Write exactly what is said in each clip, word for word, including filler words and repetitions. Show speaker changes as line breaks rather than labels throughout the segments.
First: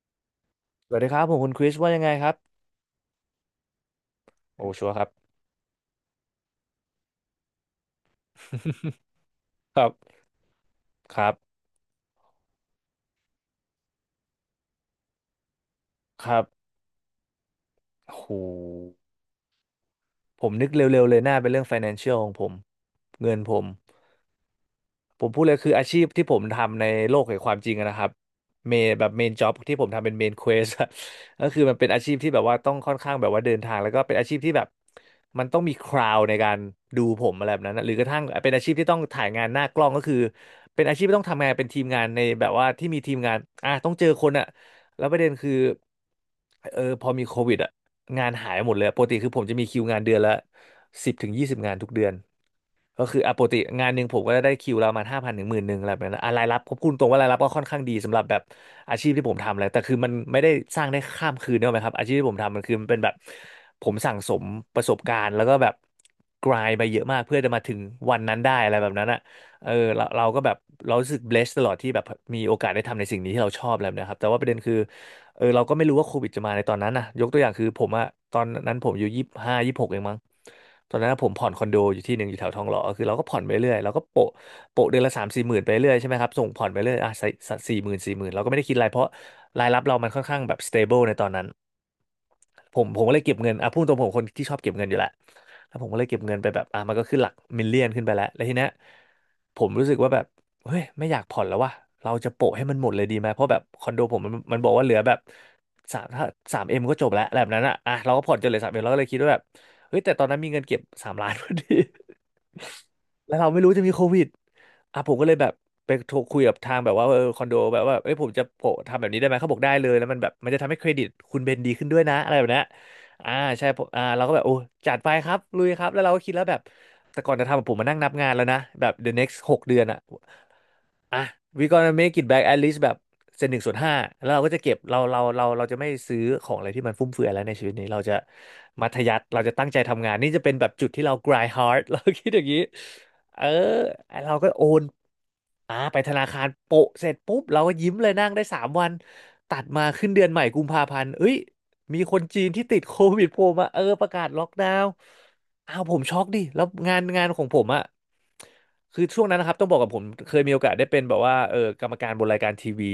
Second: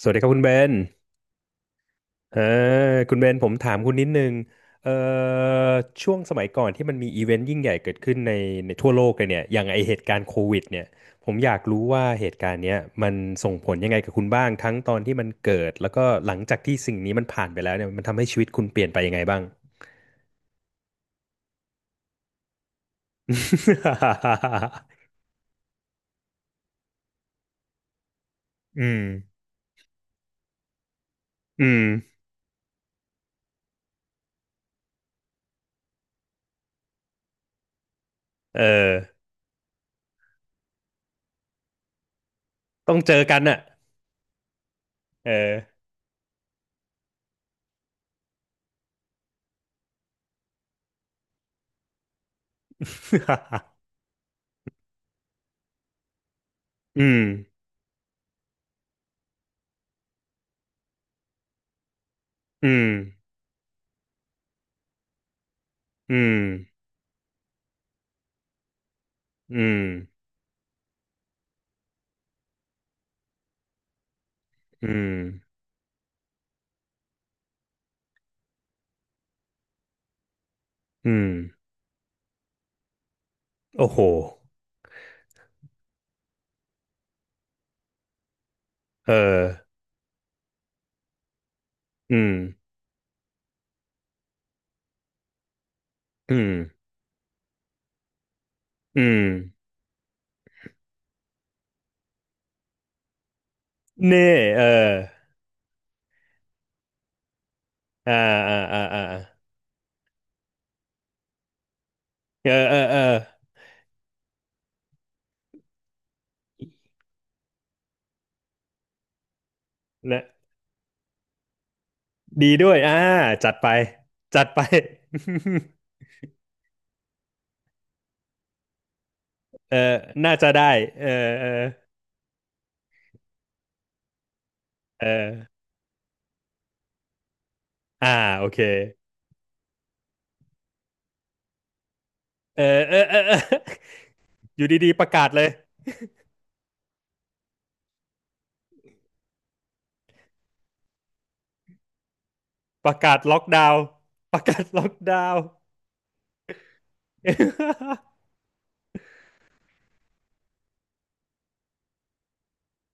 สวัสดีครับคุณเบน
สวัสดีครับผมคุณคริสว่ายังไงครับ
เออคุณเบนผมถามคุณนิดนึง
โอ้ชัว
เอ่อ
ร์ครับ
ช่วงสมัยก่อนที่มันมีอีเวนต์ยิ่งใหญ่เกิดขึ้นในในทั่วโลกเลยเนี่ยอย่าง
ค
ไอ
รั
เหตุ
บ
การณ์โควิดเนี่ย
ค
ผ
รับ
มอยากรู้ว่าเหตุการณ์เนี้ยมันส่งผลยังไงกับคุณบ้าง ทั้งตอนที่มันเกิด แล้วก็
ค
หลั
รั
ง
บ
จากที่สิ่งนี้มันผ่านไปแล้วเนี่ยมัน
โ
ทำให้ชีวิตคุณเปลี่ยน
ห
ไปยังไงบ้าง
ผมนึกเร็วๆเลยน่าเป็นเรื่อง financial ของผมเงินผม ผมพูดเลยคืออาชีพที่ผมทำในโลกแห่งความจริงอะนะครับเม น
อืม
แบบเมนจ็อบที่ผมทำเป็นเมนเควส ก็คือ
อื
มัน
ม
เป็นอาชีพที่แบบว่าต้องค่อนข้างแบบว่าเดินทางแล้วก็เป็นอาชีพที่แบบมันต้องมีคราวในการดูผมอะไรแบบนั้นนะหรือกระทั่งเป็น
เอ
อาชีพที่ต้อง
อ
ถ่ายงานหน้ากล้องก็คือเป็นอาชีพที่ต้องทำงานเป็นทีมงานในแบบว่าที่
ต้อ
มี
ง
ที
เจ
ม
อ
งาน
กันน่ะ
อ่ะต้องเจอคนอะแล้วประเด็
เอ
นคือ
อ
เออพอมีโควิดอะงานหายหมดเลยปกติคือผมจะมีคิวงานเดือนละสิบถึงยี่สิบงานทุกเดือน ก็คืออ่ะปกติ งานหนึ่งผมก็ได้คิวเราประมาห้าพันถึงหมื่นหนึ่งอะไรแบบนั้นอ่ะรายรับผมพูด
อื
ตรงว่า
ม
รายรับก็ค่อนข้างดีสำหรับแบบอาชีพที่ผมทำเลยแต่คือมันไม่ได้สร้างได้ข้ามคืนเนกอะไหมครับอาชีพที่ผมทำมันคือ
อื
มัน
ม
เป็นแบบผมสั่งสมประสบการณ์แล้วก็แบบ
อืม
กรายไปเยอะมากเพื่อจะมาถึงวันนั้นได้อะไรแบบนั้นอ่ะ
อื
เออ
ม
เราเราก็แบบเรารู้สึก blessed ตลอดที่แบบมีโอกาสได้ทำในสิ่งนี้ที่เราชอบอะไรแบบนะครับแต่ว่าประเด็นคือ
อืม
เออเราก็ไม่รู้ว่าโควิดจะมาในตอนนั้นนะยกตัวอย่างคือผมอะตอนนั้นผมอายู่ยี่สิบห้ายี่สิบหกเองมั้งตอนนั้น
อื
ผ
มอื
มผ่อนคอ
ม
นโดอยู่ที่หนึ่งอยู่แถวทองหล่อคือเราก็ผ่อนไปเรื่อย
โอ้
เรา
โห
ก็โปะโปะเดือนละสามสี่หมื่นไปเรื่อยใช่ไหมครับส่งผ่อนไปเรื่อยอ่ะสี่หมื่นสี่หมื่นเราก็ไม่ได้คิดอะไรเพราะ
เออ
รายรับเรามันค่อนข้างแบบ stable ในตอนนั้น
อืม
ผมผมก็เลยเก็บเงินอ่ะพูดตรงผมคนที่ชอบเก็บเงินอยู่แหละแล้วผมก็เลยเก็บ
อื
เงินไป
ม
แบบอ่ะมันก็ขึ้นหลักมิลเลียนขึ้นไปแล้วแล้วทีเนี้ย
อืม
ผมรู้สึกว่าแบบ เฮ้ยไม่อยากผ่อนแล้วว่ะเราจะโปะให้มันหมดเลยดีไหมเพราะแบบคอนโดผมมั
เน่
นมัน
เออ
บอกว่าเหลือแบบสามถ้าสามเอ็มก็จบแล้วแบบนั้นอ่ะอ่ะเรา
อ่า
ก็ผ่อนจนเห
อ่า
ลือสามเอ็
อ่า
มเราก็
อ่า
เลยคิดว่าแบบเฮ้ยแต่ตอนนั้นมีเงินเก็บสามล้านพอดี
เออเออเออ
แล้วเราไม่รู้จะมีโควิดอ่ะผมก็เลยแบบไปโทรคุยกับทางแบบว่าเออคอนโดแบบว่าเอ้ยผมจะโปะทำแบบนี้ได้ไหมเขาบอกได้เลยแล้วมัน
นะ
แบบมันจะทำให้เครดิตคุณเบนดีขึ้นด้วยนะอะไรแบบ
ดี
เนี้ย
ด้วยอ่า
อ่า
จัด
ใช่
ไป
ผมอ่าเราก็แบ
จั
บ
ด
โอ้
ไป
จัดไปครับลุยครับแล้วเราก็คิดแล้วแบบแต่ก่อนจะทำอะผมมานั่งนับงานแล้วนะแบบ the next หก
เอ
เดื
อ
อนอะ
น่าจะได้เออ
อ่ะ
เออ
we gonna make it back at least แบบเซนหนึ่งส่วนห้าแล้วเราก็จะเก็บเรา
เอ
เรา
อ
เราเราจะไม่ซื้อของอะไรที่มันฟุ่มเฟือยแล้วในชีวิตนี้เรา
อ่า
จะ
โอเค
มัธยัสถ์เราจะตั้งใจทำงานนี่จะเป็นแบบจุดที่เรา grind hard เราคิดอย่างนี้
เออเออเออเอ
เอ
อ
อเราก็
อ
โอ
ยู่
น
ดีๆประกาศเลย
อ่าไปธนาคารโปะเสร็จปุ๊บเราก็ยิ้มเลยนั่งได้สามวันตัดมาขึ้นเดือนใหม่กุมภาพันธ์เอ้ยมีคนจีนที่ติด
ป
โค
ระกาศ
วิด
ล็
โผ
อ
ล่
ก
มา
ดาว
เออ
น์
ประกาศ
ประ
ล็อก
กาศ
ดา
ล็
ว
อ
น์
กดาวน์
อ้าวผมช็อกดิแล้วงานงานของผมอะ คือช่วงนั้นนะครับต้องบอกกับผมเคยมีโอกาสได้เป็นแบบว่าเออกรรมการบนรายการทีวี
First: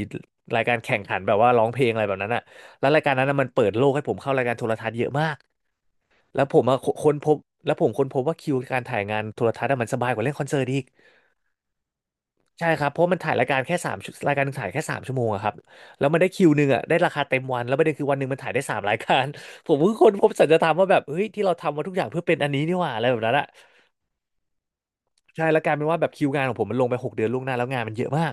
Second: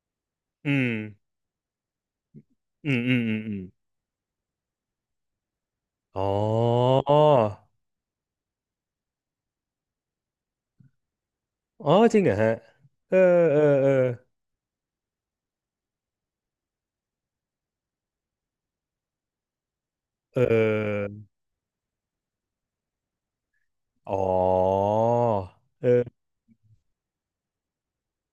ราย
อื
การ
ม
แข่งขันแบบว่าร้องเพลงอะไรแบบนั้นอะแล้ว
อืม
รายการ
อืม
นั้น
อื
อะ
ม
มัน
อืม
เปิดโลกให้ผมเข้ารายการโทรทัศน์เยอะมาก
อ๋อ
แล้วผมอะค้นพบแล้วผมค้นพบว่าคิวการถ่ายงานโทรทัศน์อะมันสบายกว่าเล่นคอนเสิร์ตอีก
อ๋อจริงเหรอฮะ
ใช่ครับ เพราะ
เออ
มันถ่ายรายกา
เอ
ร
อ
แค่
เอ
สา
อ
มชั่วรายการหนึงถ่ายแค่สามชั่วโมงอะครับแล้วมันได้คิวหนึ่งอะได้ราคาเต็มวันแล้วประเด็นคือวันหนึ่งมันถ่ายได้สามรายการ ผมเพิ่งค้นพบ
เอ
สัจธรรมว่าแบบ
อ
เฮ้ยที่เราทำมาทุกอย่างเพื่อเป็นอันนี้นี่หว่าอะไรแบบนั้นอะ
อ๋อ
ใช่แล้วกลายเป็
เอ
นว่าแบบ
อ
คิวงานของผมมันลงไปหกเดือนล่วงหน้าแล้วงานมันเยอะมาก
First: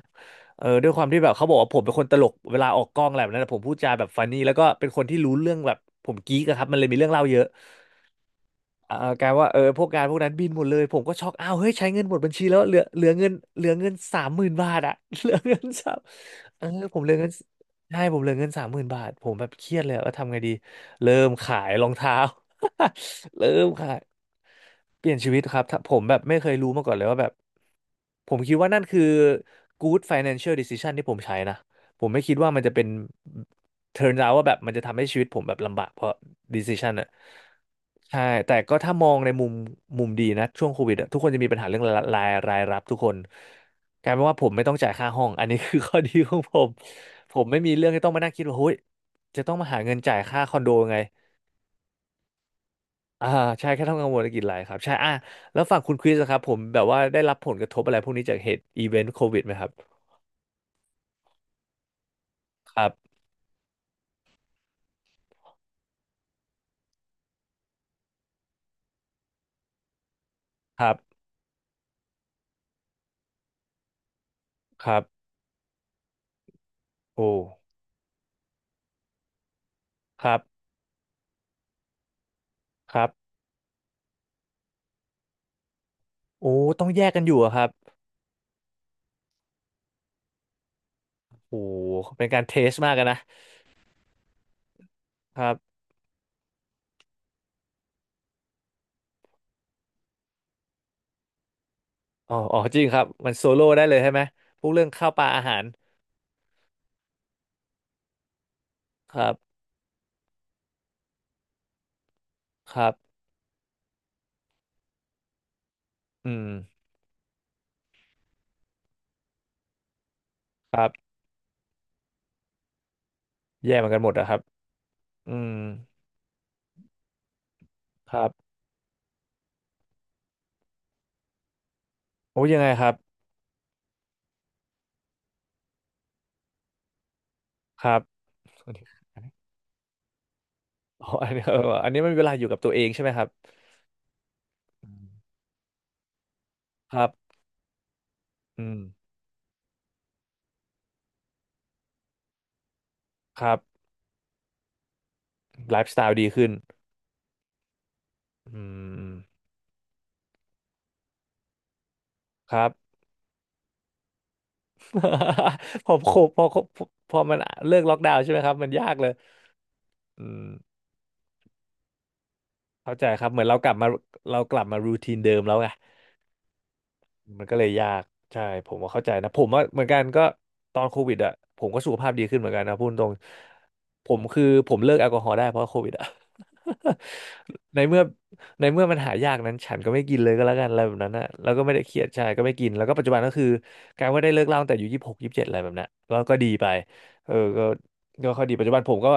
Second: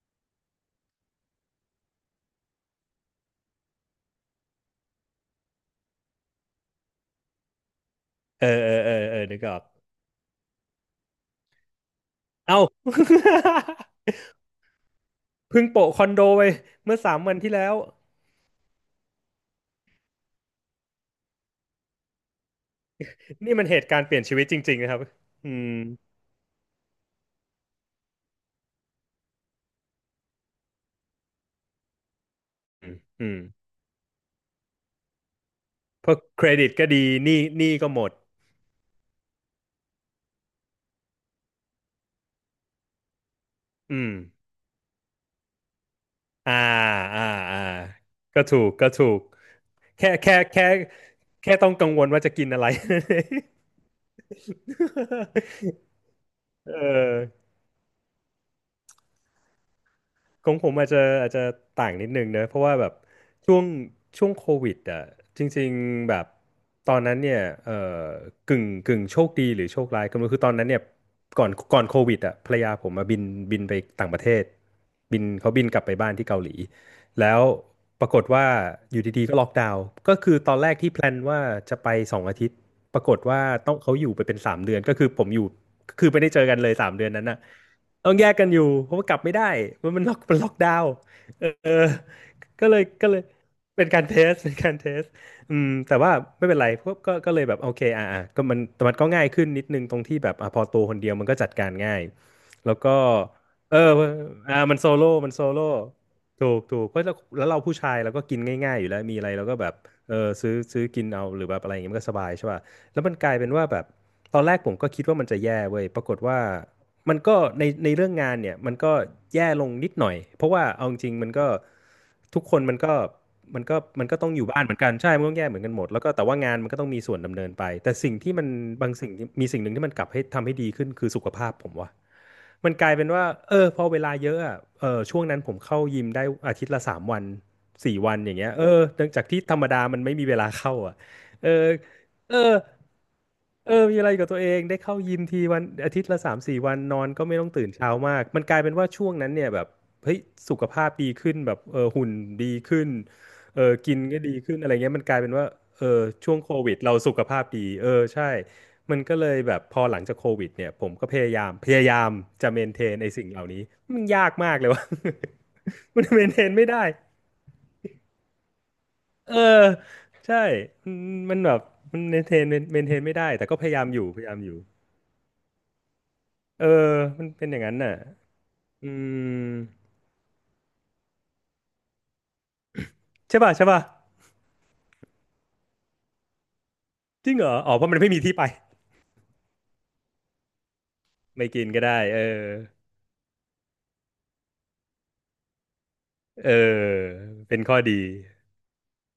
เออด้วยความที่แบบเขาบอกว่าผมเป็นคนตลกเวลาออกกล้องอะไรแบบนั้นอะผมพูดจาแบบฟันนี่แล้วก็เป็นคนที่รู้เรื่องแบบผมกิ๊กอะครับมันเลยมีเรื่องเล่าเยอะ
เออเออเอ
เอ
อ
อ
เออ
กลาย
นึก
ว่า
อ
เอ
อ
อ
ก
พวกงานพวกนั้นบินหมดเลยผมก็ช็อกอ้าวเฮ้ยใช้เงินหมดบัญชีแล้
เอ้า
วเหลือเหลือเงินเหลือเงิน สามหมื่นบาทอะ เหลือเงิ
เพิ่
น
ง
สา
โปะ
ม
คอนโดไป
เออผ
เมื่อ
มเหลื
สา
อ
ม
เงิน
วันที่แล้ว
ใช่ผมเหลือเงินสามหมื่นบาทผมแบบเครียดเลยว่าทำไงดีเริ่มขายรองเท้า เริ่
นี่มั
ม
นเหตุ
ขา
กา
ย
รณ์เปลี่ยนชีวิตจริงๆนะครับ
เปลี่ยนชีวิต
อื
ครับ
ม
ถ้าผมแบบไม่เคยรู้มาก่อนเลยว่าแบบผมคิดว่านั่นคือ good financial decision ที่ผมใช้นะผมไม่คิดว่ามันจะเป็
อื
น
มอืม
turn out ว่าแบบมันจะทำให้ชีวิตผมแบบลำบากเพ
เพ
ราะ
ราะเครดิตก็
decision
ดี
อะ
หนี้หนี้ก็หมด
ใช่แต่ก็ถ้ามองในมุมมุมดีนะช่วงโควิดอะทุกคนจะมีปัญหาเรื่องรายรายรายรับทุกคน
อื
กลา
ม
ยเป็นว่าผมไม่ต้องจ่ายค่าห้องอันนี้คือ ข้อดีของ
อ่า
ผม
อ่า
ผมไม่
อ่า
มีเรื่องที่ต้องมานั่ง
ก็
คิดว่า
ถู
เฮ้
ก
ย
ก็ถูก
จะต้องมาหาเงิน
แค่
จ่าย
แค่
ค่าคอน
แค่
โดยังไง
แค่ต้องกังวลว่าจะกินอะไร
อ่าใช่แค่ทำงานวนธุรกิจหลายครับใช่อ่ะแล้วฝั่ งคุณคริสอะครับผม
เ
แบบว่าได้
อ
รับผ
อ
ลกระทบอะไรพวกนี้จากเหตุอีเวนต์โควิดไหมครับ
ของผมอาจจะอาจจะต่างนิดนึงเนอะเพราะ
ค
ว่า
รั
แบบ
บ
ช่วงช่วงโควิดอ่ะจริงๆแบบตอนนั้นเนี่ยเอ่อกึ่งกึ่งโชคดีหรือโชคร้ายก็ไม่รู้คือตอนนั้น
ค
เนี่ย
รับ
ก่อนก่อนโควิดอ่ะภรรยาผมมาบินบินไปต่างประเทศ
ครับ
บินเขาบินกลับไปบ้านที่เกาหลี
โอ้
แล้วปรากฏว่าอยู่ดีๆก็ล็อกดาวน์ก็
ค
คื
รั
อตอน
บ
แรกที่แพลนว่าจะไปสองอาทิตย์
ค
ปรา
รับ
กฏว่าต้องเขาอยู่ไปเป็นสามเดือนก็คือผมอยู่คือไม่ได้เจอ
โอ้
กันเลย
ต้อ
สา
ง
ม
แย
เดือ
ก
น
กัน
นั้น
อยู่
น่ะ
อะครับ
ต้องแยกกันอยู่เพราะว่ากลับไม่ได้เพราะมันล็อกมันล็อกดาวน์เอ
โอ้
อ
เป็นการเท
ก็
ส
เลย
มากกัน
ก็เล
นะ
ยเป็นการเทสเป็นการเทส
ครั
อื
บ
มแต่ว่าไม่เป็นไรพวกก็ก็เลยแบบโอเคอ่าอ่าก็มันแต่มันก็ง่ายขึ้นนิดนึงตรงที่แบบอ่ะพอตัวคนเดียวมันก็จัดการง่าย
อ๋ออ๋อ
แล้ว
จริง
ก็
ครับมันโซโล่
เออ
ได้เลยใช่ไหม
อ่า
พวก
มัน
เรื่อ
โซ
ง
โล่
ข้าวปลา
มันโซ
อาหา
โล่
ร
ถูกถูกเพราะแล้วแล้วเราผู้ชายเราก็กินง่ายๆอยู่แล้ว
ค
มีอะ
รั
ไรเราก็
บ
แบบเออซื้อซื้อกินเอาหรือแบบอะไรอย่างเงี้ยมันก็สบายใช่ป่ะ
ครับ
แล้วมันกลายเป็นว่าแบบตอนแรกผมก็คิดว่ามันจะแย่เว้ยปรากฏ
อื
ว่า
ม
มันก็ในในเรื่องงานเนี่ยมันก็แย่ลงนิดหน่อยเพราะว่า
ครั
เอา
บ
จริงๆมันก็ทุกคนมันก็มัน
แย่
ก็
เหมือนกัน
มั
ห
น
มด
ก็
อะ
ต้อ
ค
ง
รับ
อยู่บ้านเหมือนกันใช่มัน
อื
ต้องแย่
ม
เหมือนกันหมดแล้วก็แต่ว่างานมันก็ต้องมีส่วนดำเนินไปแต่สิ่
ค
ง
รับ
ที่มันบางสิ่งที่มีสิ่งหนึ่งที่มันกลับให้ทำให้ดีขึ้นคือสุขภาพผมว่า
โอ้ยังไง
มัน
ค
ก
รั
ลา
บ
ยเป็นว่าเออพอเวลาเยอะอะเออช่วงนั้นผมเข้ายิมได้อาทิตย์ละสามวัน
ครั
สี่
บ
วันอย่างเงี้ยเอ
อัน
อ
นี้
จากที่ธรรมดามันไม่มีเวลาเข้าอ่ะ
อ๋ออันนี้
เอ
เออ
อ
อันนี้มันเวลา
เอ
อยู่
อ
กับตัวเองใช่ไหมครับ
เออมีอะไรกับตัวเองได้
อื
เข้า
ม
ยิมทีวันอาทิตย์ละสามสี่วัน
ค
นอ
รั
นก็ไม่
บ
ต้องตื่นเช้ามากมันกลาย
อื
เป็น
ม
ว่าช่วงนั้นเนี่ยแบบเฮ้ยสุขภาพดีขึ้นแบบเออหุ่นดีขึ้น
ครั
เออ
บ
กินก็ดีขึ้นอะไรเงี้ยมันกลายเป็นว่า
ไล
เอ
ฟ์สไต
อ
ล์ดี
ช่วง
ขึ้น
โควิดเราสุขภาพดีเออใช่
อื
มัน
ม
ก็เลยแบบพอหลังจากโควิดเนี่ยผมก็พยายามพยายามจะ
ค
เม
รับ
นเทนไอ้สิ่งเหล่านี้มันยากมากเลยวะ
พอ
มัน
โค
เมน
พ
เท
อ
นไม่
พอ
ได้
พอมันเลิกล็อกดาวน์ใช่ไหมครับมันยากเลย
เออ
อื
ใช่
ม
มันมันแบบมันเมนเทนเมนเท
เข้า
น
ใจ
ไม่
ค
ได้
รับเหมือ
แต่
นเรา
ก็พ
กลับ
ยายา
มา
มอยู่พยายาม
เรา
อ
ก
ยู่
ลับมารูทีนเดิมแล้วไง
เออมัน
มัน
เป็นอ
ก็
ย่า
เล
ง
ย
นั้น
ยา
น่ะ
กใช่ผม
อื
ว่าเข้าใจนะผม
ม
ว่าเหมือนกันก็ตอนโควิดอ่ะผมก็สุขภาพดีขึ้นเหมือนกันนะพูดตรง
ใช่ป่ะใช่ป่ะ
ผมคือผมเลิกแอลกอฮอล์ได้เพราะโควิดอ่ะ
จริงเหรออ๋อ
ใน
เพราะมั
เมื่
น
อ
ไม่มีที่ไป
ในเมื่อมันหายากนั้นฉันก็ไม่กินเลยก็แล้วกันอะไรแบบนั้นนะ
ไม่
แล้วก็
กิน
ไม่
ก็
ได้เค
ได้
รียด
เออ
ใช่ก็ไม่กินแล้วก็ปัจจุบันก็คือการว่าได้เลิกเหล้าตั้งแต่อายู่ยี่สิบหกยี่สิบเจ็ดอะไรแบบนั้นก็ก็ดี
เออ
ไปเออ
เป็น
ก็
ข้อดี
ก็ค่อยดีปัจจุบันผมก็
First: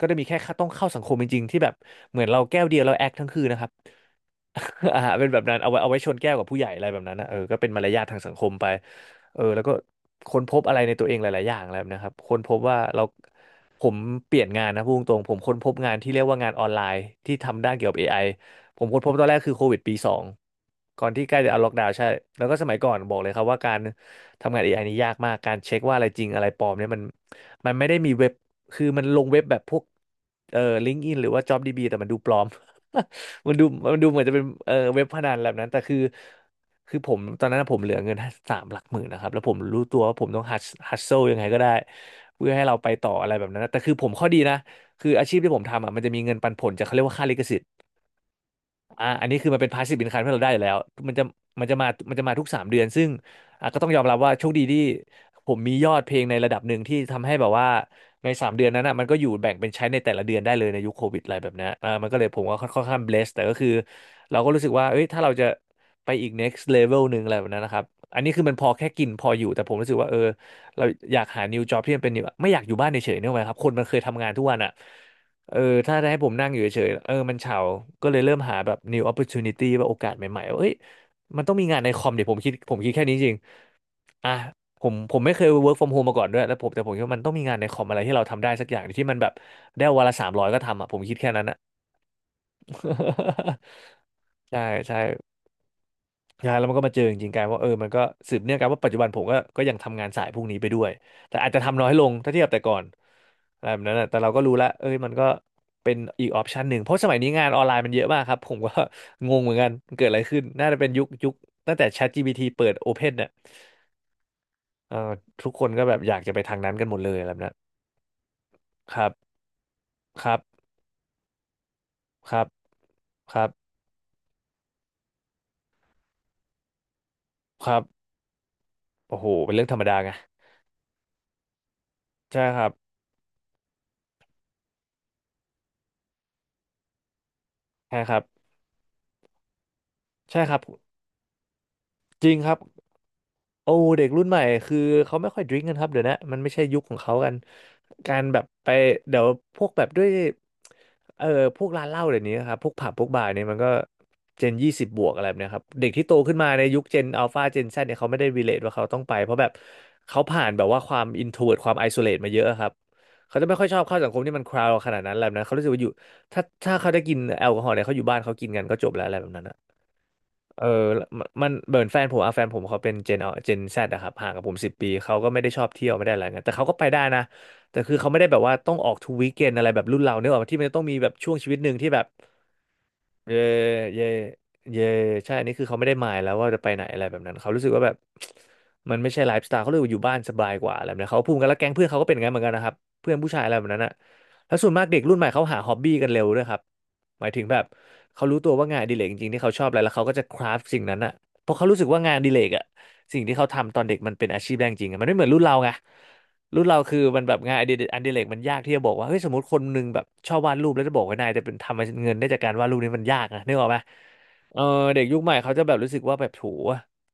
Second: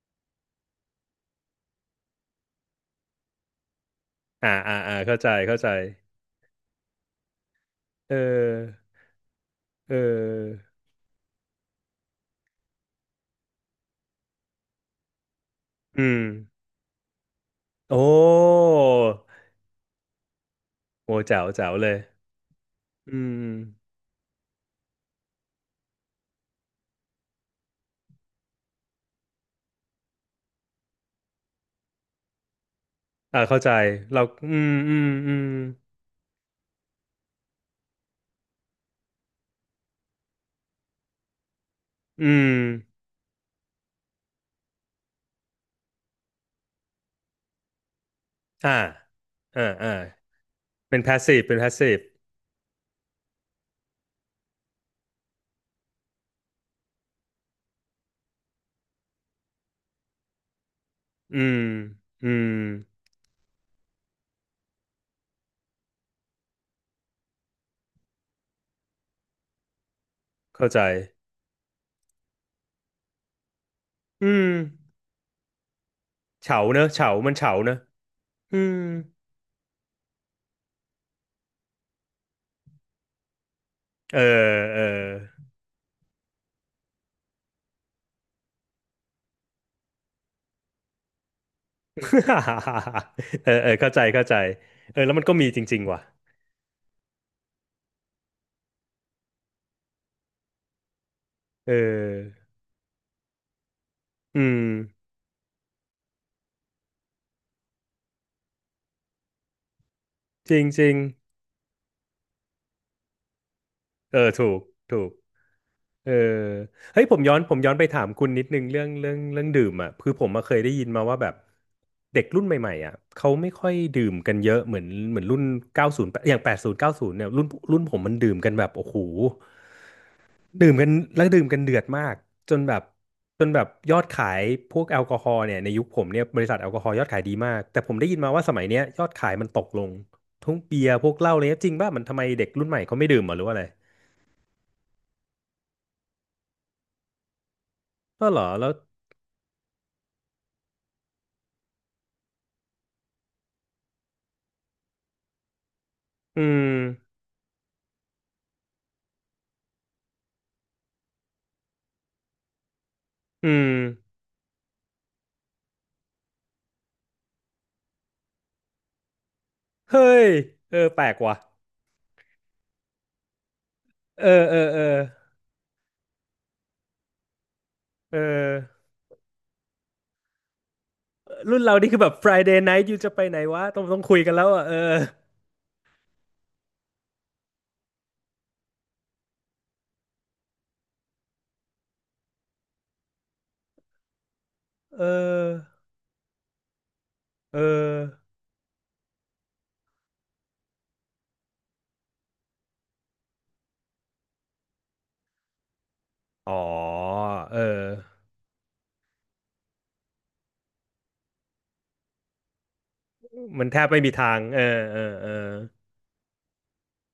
ก็จะมีแค่ต้องเข้าสังคมจริงๆที่แบบเหมือนเราแก้วเดียวเราแอคทั้งคืนนะครับ
อ่าอ่าอ่า
อ่า
เข้า
เป็
ใจ
นแบบนั้
เข้า
น
ใจ
เอาไว้เอาไว้ชนแก้วกับผู้ใหญ่อะไรแบบนั้นนะเออก็เป็นมารยาท
เ
ทางสังคมไป
ออ
เออแล้วก็
เอ
ค้นพ
อ
บอะไรในตัวเองหลายๆอย่างแล้วนะครับค้นพบว่าเราผมเปลี่ยนงานนะพูดตรงๆผมค้นพบงาน
อื
ที่เรีย
ม
กว่างานออนไลน์ที่ทำด้านเกี่ยวกั
โอ้
บ เอ ไอ ผมค้นพบตอนแรกคือโควิดปีสองก่อ
โห
นที่ใกล้
แจ๋ว
จะเอา
แจ๋
ล็อก
ว
ดา
เล
วน์
ย
ใช่แล้วก็สมัยก่อน
อื
บอกเลยครั
ม
บว่าการทำงานเอไอนี่ยากมากการเช็คว่าอะไรจริงอะไรปลอมเนี่ยมันมันไม่ได้มีเว็บ คือมันลงเว็บแบบพวกเอ่อลิงก์อินหรือว่า JobDB แต่มันดูปลอม
อ่า
มัน
เข้า
ดู
ใจ
มันดูเหมื
เรา
อนจะเป็น
อืม
เอ่อ
อื
เว็
ม
บพนั
อื
น
ม
แบบนั้นแต่คือคือผมตอนนั้นผมเหลือเงินสามหลักหมื่นนะครับแล้วผมรู้ตัวว่าผมต้องฮัสฮัสเซิลยังไงก็ได้
อื
เพื่
ม
อให้เราไปต่ออะไรแบบนั้นนะแต่คือผมข้อดีนะคืออาชีพที่ผมทำอ่ะมันจะมีเงินปันผลจากเขาเรียกว่าค่าลิขสิทธิ์
อ่า
อ่าอันนี้คือมัน
อ่า
เป็นพาส
อ่า
ซีฟอินคามที่เราได้อยู่แล้ว
เป็น
มันจะ
passive เป็น
มันจะมา
passive
มันจะมาทุกสามเดือนซึ่งอ่ะก็ต้องยอมรับว่าโชคดีที่ผมมียอดเพลงในระดับหนึ่งที่ทำให้แบบว่าในสามเดือนนั้นอ่ะมันก็อยู่แบ่งเป็นใช้ในแต่ละเดือนได้เลยในยุคโควิดอะไร
อื
แบบ
ม
เนี้ยอ่ามันก็เล
อื
ยผม
ม
ก็ค่อนข้างเบสแต่ก็คือเราก็รู้สึกว่าเอ้ยถ้าเราจะไปอีก next level หนึ่งอะไรแบบนั้นนะครับอันนี้คือมันพอแค่กินพออยู่แต่ผมรู้สึกว่าเออ
เข้าใจ
เราอยากหา new job ที่มันเป็น new ไม่อยากอยู่บ้านเฉยๆนึกออกไหมครับคนมันเคยทำ
อื
งานทุก
ม
วันอ่ะ เออถ้าได้ให้ผมนั่งอ
เฉา
ยู่
เน
เฉ
อะ
ยๆ
เฉา
เออ
มั
มั
น
น
เฉา
เฉา
เนอะ
ก็เลยเริ่ม
อื
หาแบ
ม
บ new opportunity ว่าโอกาสใหม่ๆว่าเอ้ยมันต้องมีงานในคอมเดี๋ยวผมคิดผมคิดแค่นี้จริง
เออ
อ่ะ
เอ
ผ
อ
มผมไม่เคย เวิร์คฟรอมโฮม มาก่อนด้วยแล้วผมแต่ผมคิดว่ามันต้องมีงานในคอมอะไรที่เราทำได้สักอย่างที่มันแบบได้วันละสามร้อยก็ทำอ่ะผมคิดแค่นั้นอ่ะ
เออ เออเข้าใจเข้าใจ
ใช่
เออแล้วมัน
ใช่
ก็มีจริงๆ ว่ะ
ใช่แล้วมันก็มาเจอจริงๆกลายว่าเออมันก็สืบเนื่องกันว่าปัจจุบันผมก็ก็ยังทำงานสายพวกนี้ไปด้วยแต่อาจจะ
เ
ทำน้อยลงถ้าเที
ออ
ยบแต่ก่อนอะไรแบบนั้นนะแต่เรา
อื
ก็รู้
ม
ละเอ้ยมันก็เป็นอีกออปชันหนึ่งเพราะสมัยนี้งานออนไลน์มันเยอะมากครับผมก็ งงเหมือนกันมันเกิดอะไรขึ้น
จริง
น่าจะ
จ
เป็น
ริง
ยุคยุคตั้งแต่ แชทจีพีที เปิด โอเพน เนี่ย
เออ ถูก
เอ่อ
ถูก
ทุกคนก็แบบ
เอ
อ
อ
ยากจะไปทางนั้นกันหมด
เฮ้ย
เล
ผ
ย
ม
อะไร
ย้อ
แบ
น
บนั้
ผ
น
มย้อนไปถามคุณนิดนึงเรื่อง
ครั
เรื่
บ
องเรื่องดื่มอ่ะคือผ
ค
ม
รั
มาเคย
บ
ได้ยินมาว่าแบบเด็ก
ค
รุ่
รั
น
บ
ใหม่ๆอ่ะเขา
ครั
ไม่
บ
ค่อยดื่มกันเยอะเหมือนเหมือนรุ่นเก้ายอย่างแปดศูเก้าสิบเนี่ยรุ่น
ครั
รุ่นผม
บ
มันดื่มกันแบบโอ้โห
โอ้โหเป็นเรื่องธรรมดาไง
ดื่มกันแล้วดื่มกันเดือดมาก
ใช่
จ
ค
น
รับ
แบบจนแบบยอดขายพวกแอลกอฮอล์เนี่ยในยุคผมเนี่ยบริษัทแอลกอฮอล์ยอดขายดีมากแต่ผ
ใช่
มได้
ค
ยิ
รั
น
บ
มาว่าสมัยเนี้ยยอดขายมันตกลง
ใช่ค
ทั้ง
รับ
เบียร์พวกเหล้าอะไรเลยจริงป่ะมันทำไม
จริง
เด็
ค
ก
รับ
รุ่นใหม่เขาไม่ดื่มเหรอหรือว่าอะไร
โอ้เด็กรุ่นใหม่คือเขาไม่ค่อยดริงกันครับเดี๋ยวนะมันไม่ใช่ยุคของเขากันการ
ก็
แบ
เหรอ
บ
แล้
ไป
ว
เดี๋ยวพวกแบบด้วยเอ่อพวกร้านเหล้าเดี๋ยวนี้ครับพวกผับพวกบาร์เนี่ยมันก็เจนยี่สิบบวกอะไรแบบเนี้ยครับเด็กที่โตขึ้น
อื
มาใน
ม
ยุคเจนอัลฟาเจนแซดเนี่ยเขาไม่ได้รีเลทว่าเขาต้องไปเพราะแบบเขาผ่านแบบว่าความอินโทรเวิร์ตความไอโซเลตมาเยอะครับเขาจะ
อื
ไม่ค่อ
ม
ยชอบเข้าสังคมที่มันคราวขนาดนั้นแล้วนะเขารู้สึกว่าอยู่ถ้าถ้าเขาได้กินแอลกอฮอล์เนี่ยเขาอยู่บ้านเขากินกันก็จบแล้วอะไรแบบนั้น
เฮ้ย
เออ
เออแปลกว่ะ
มันเหมือนแฟนผมอะแฟนผมเขาเป็นเจนเจนแซดอะครับ
เอ
ห่างกับ
อ
ผ
เอ
มสิ
อ
บ
เอ
ปี
อ
เขาก็ไม่ได้ชอบเที่ยวไม่ได้อะไรเงี้ยแต่เขาก็ไปได้นะ แต่คือเขา
เอ
ไม่
อ
ได้แบบว่าต้องออกทุกวีคเอนอะไรแบบรุ่นเราเนกอะที่มันจะต้องมีแบบช่วงชีวิ
รุ่
ต
น
หนึ่ง
เรา
ที่
นี่
แบ
คือ
บ
แบบ Friday night อยู่จะไปไห
เย่
นวะต้องต้อง
เย่
คุยกันแล้วอ่ะเออ
เย่ใช่อันนี้คือเขาไม่ได้หมายแล้วว่าจะไปไหนอะไรแบบนั้นเขารู้สึกว่าแบบ มันไม่ใช่ไลฟ์สไตล์เขาเลยกว่าอยู่บ้านสบายกว่าอะไรแบบนี้เขาพูดกันแล้วแก๊งเพื่อนเขาก็เป็นอย่างนั้นเหมือนกันนะครับเพื่อนผู้ชายอะไรแบบนั้นอ่ะแล้วส่วนมากเด็ก
เอ
รุ่นใหม่เขา
อ
หาฮอบบี้กันเร็วด้วยครับหมายถึงแบ
เออ
บเขารู้ตัวว่างานอดิเรกจริงๆที่เขาชอบอะไรแล้วเขาก็จะคราฟสิ่งนั้นอ่ะเพราะเขารู้สึกว่างานอดิเรกอ่ะสิ่งที่เขาทำตอนเด็กมันเป็นอาชีพแรงจริงอะมันไม่เหมือนรุ่นเราไง
อ๋อ
รุ่นเราคือมันแบบงา
เอ
น
อ
อดิเรกอดิเรกมันยากที่จะบอกว่าเฮ้ยสมมติคนหนึงแบบชอบวาดรูปแล้วจะบอกว่านายจะเป็นทำเงินได้จากการวาดรูปนี้มันยากนะนึกอ
มั
อ
น
กไหม
แทบไม่มีทาง
เอ
เอ
อ
อเอ
เด็
อ
กยุค
เออ
ใหม่เขาจะแบบรู้สึกว่าแบบโถ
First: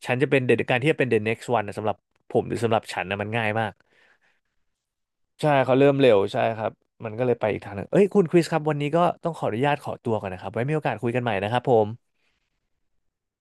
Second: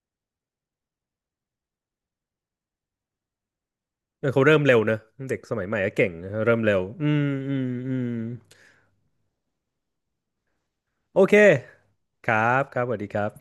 ฉันจะเป็นเดการที่จะเป็น เดอะเน็กซ์วัน นะสำหรับผมหรือสำหรับฉันนะมันง่ายมาก
เออเขาเริ่มเร็วเนอะเด็ก
ใช่
สมัย
เขา
ใหม่
เริ่
ก็
มเร็
เก่ง
ว
นะ
ใช่
เริ่
ค
ม
รับ
เร็ว
มัน
อื
ก็
ม
เลยไป
อื
อีก
ม
ทางหนึ่ง
อื
เอ้ย
ม
คุณคริสครับวันนี้ก็ต้องขออนุญาตขอตัวก่อนนะครับไว้มีโอกาสคุยกั
โอ
นใหม่
เค
นะครับผม
ครับครับสวัสดีครับ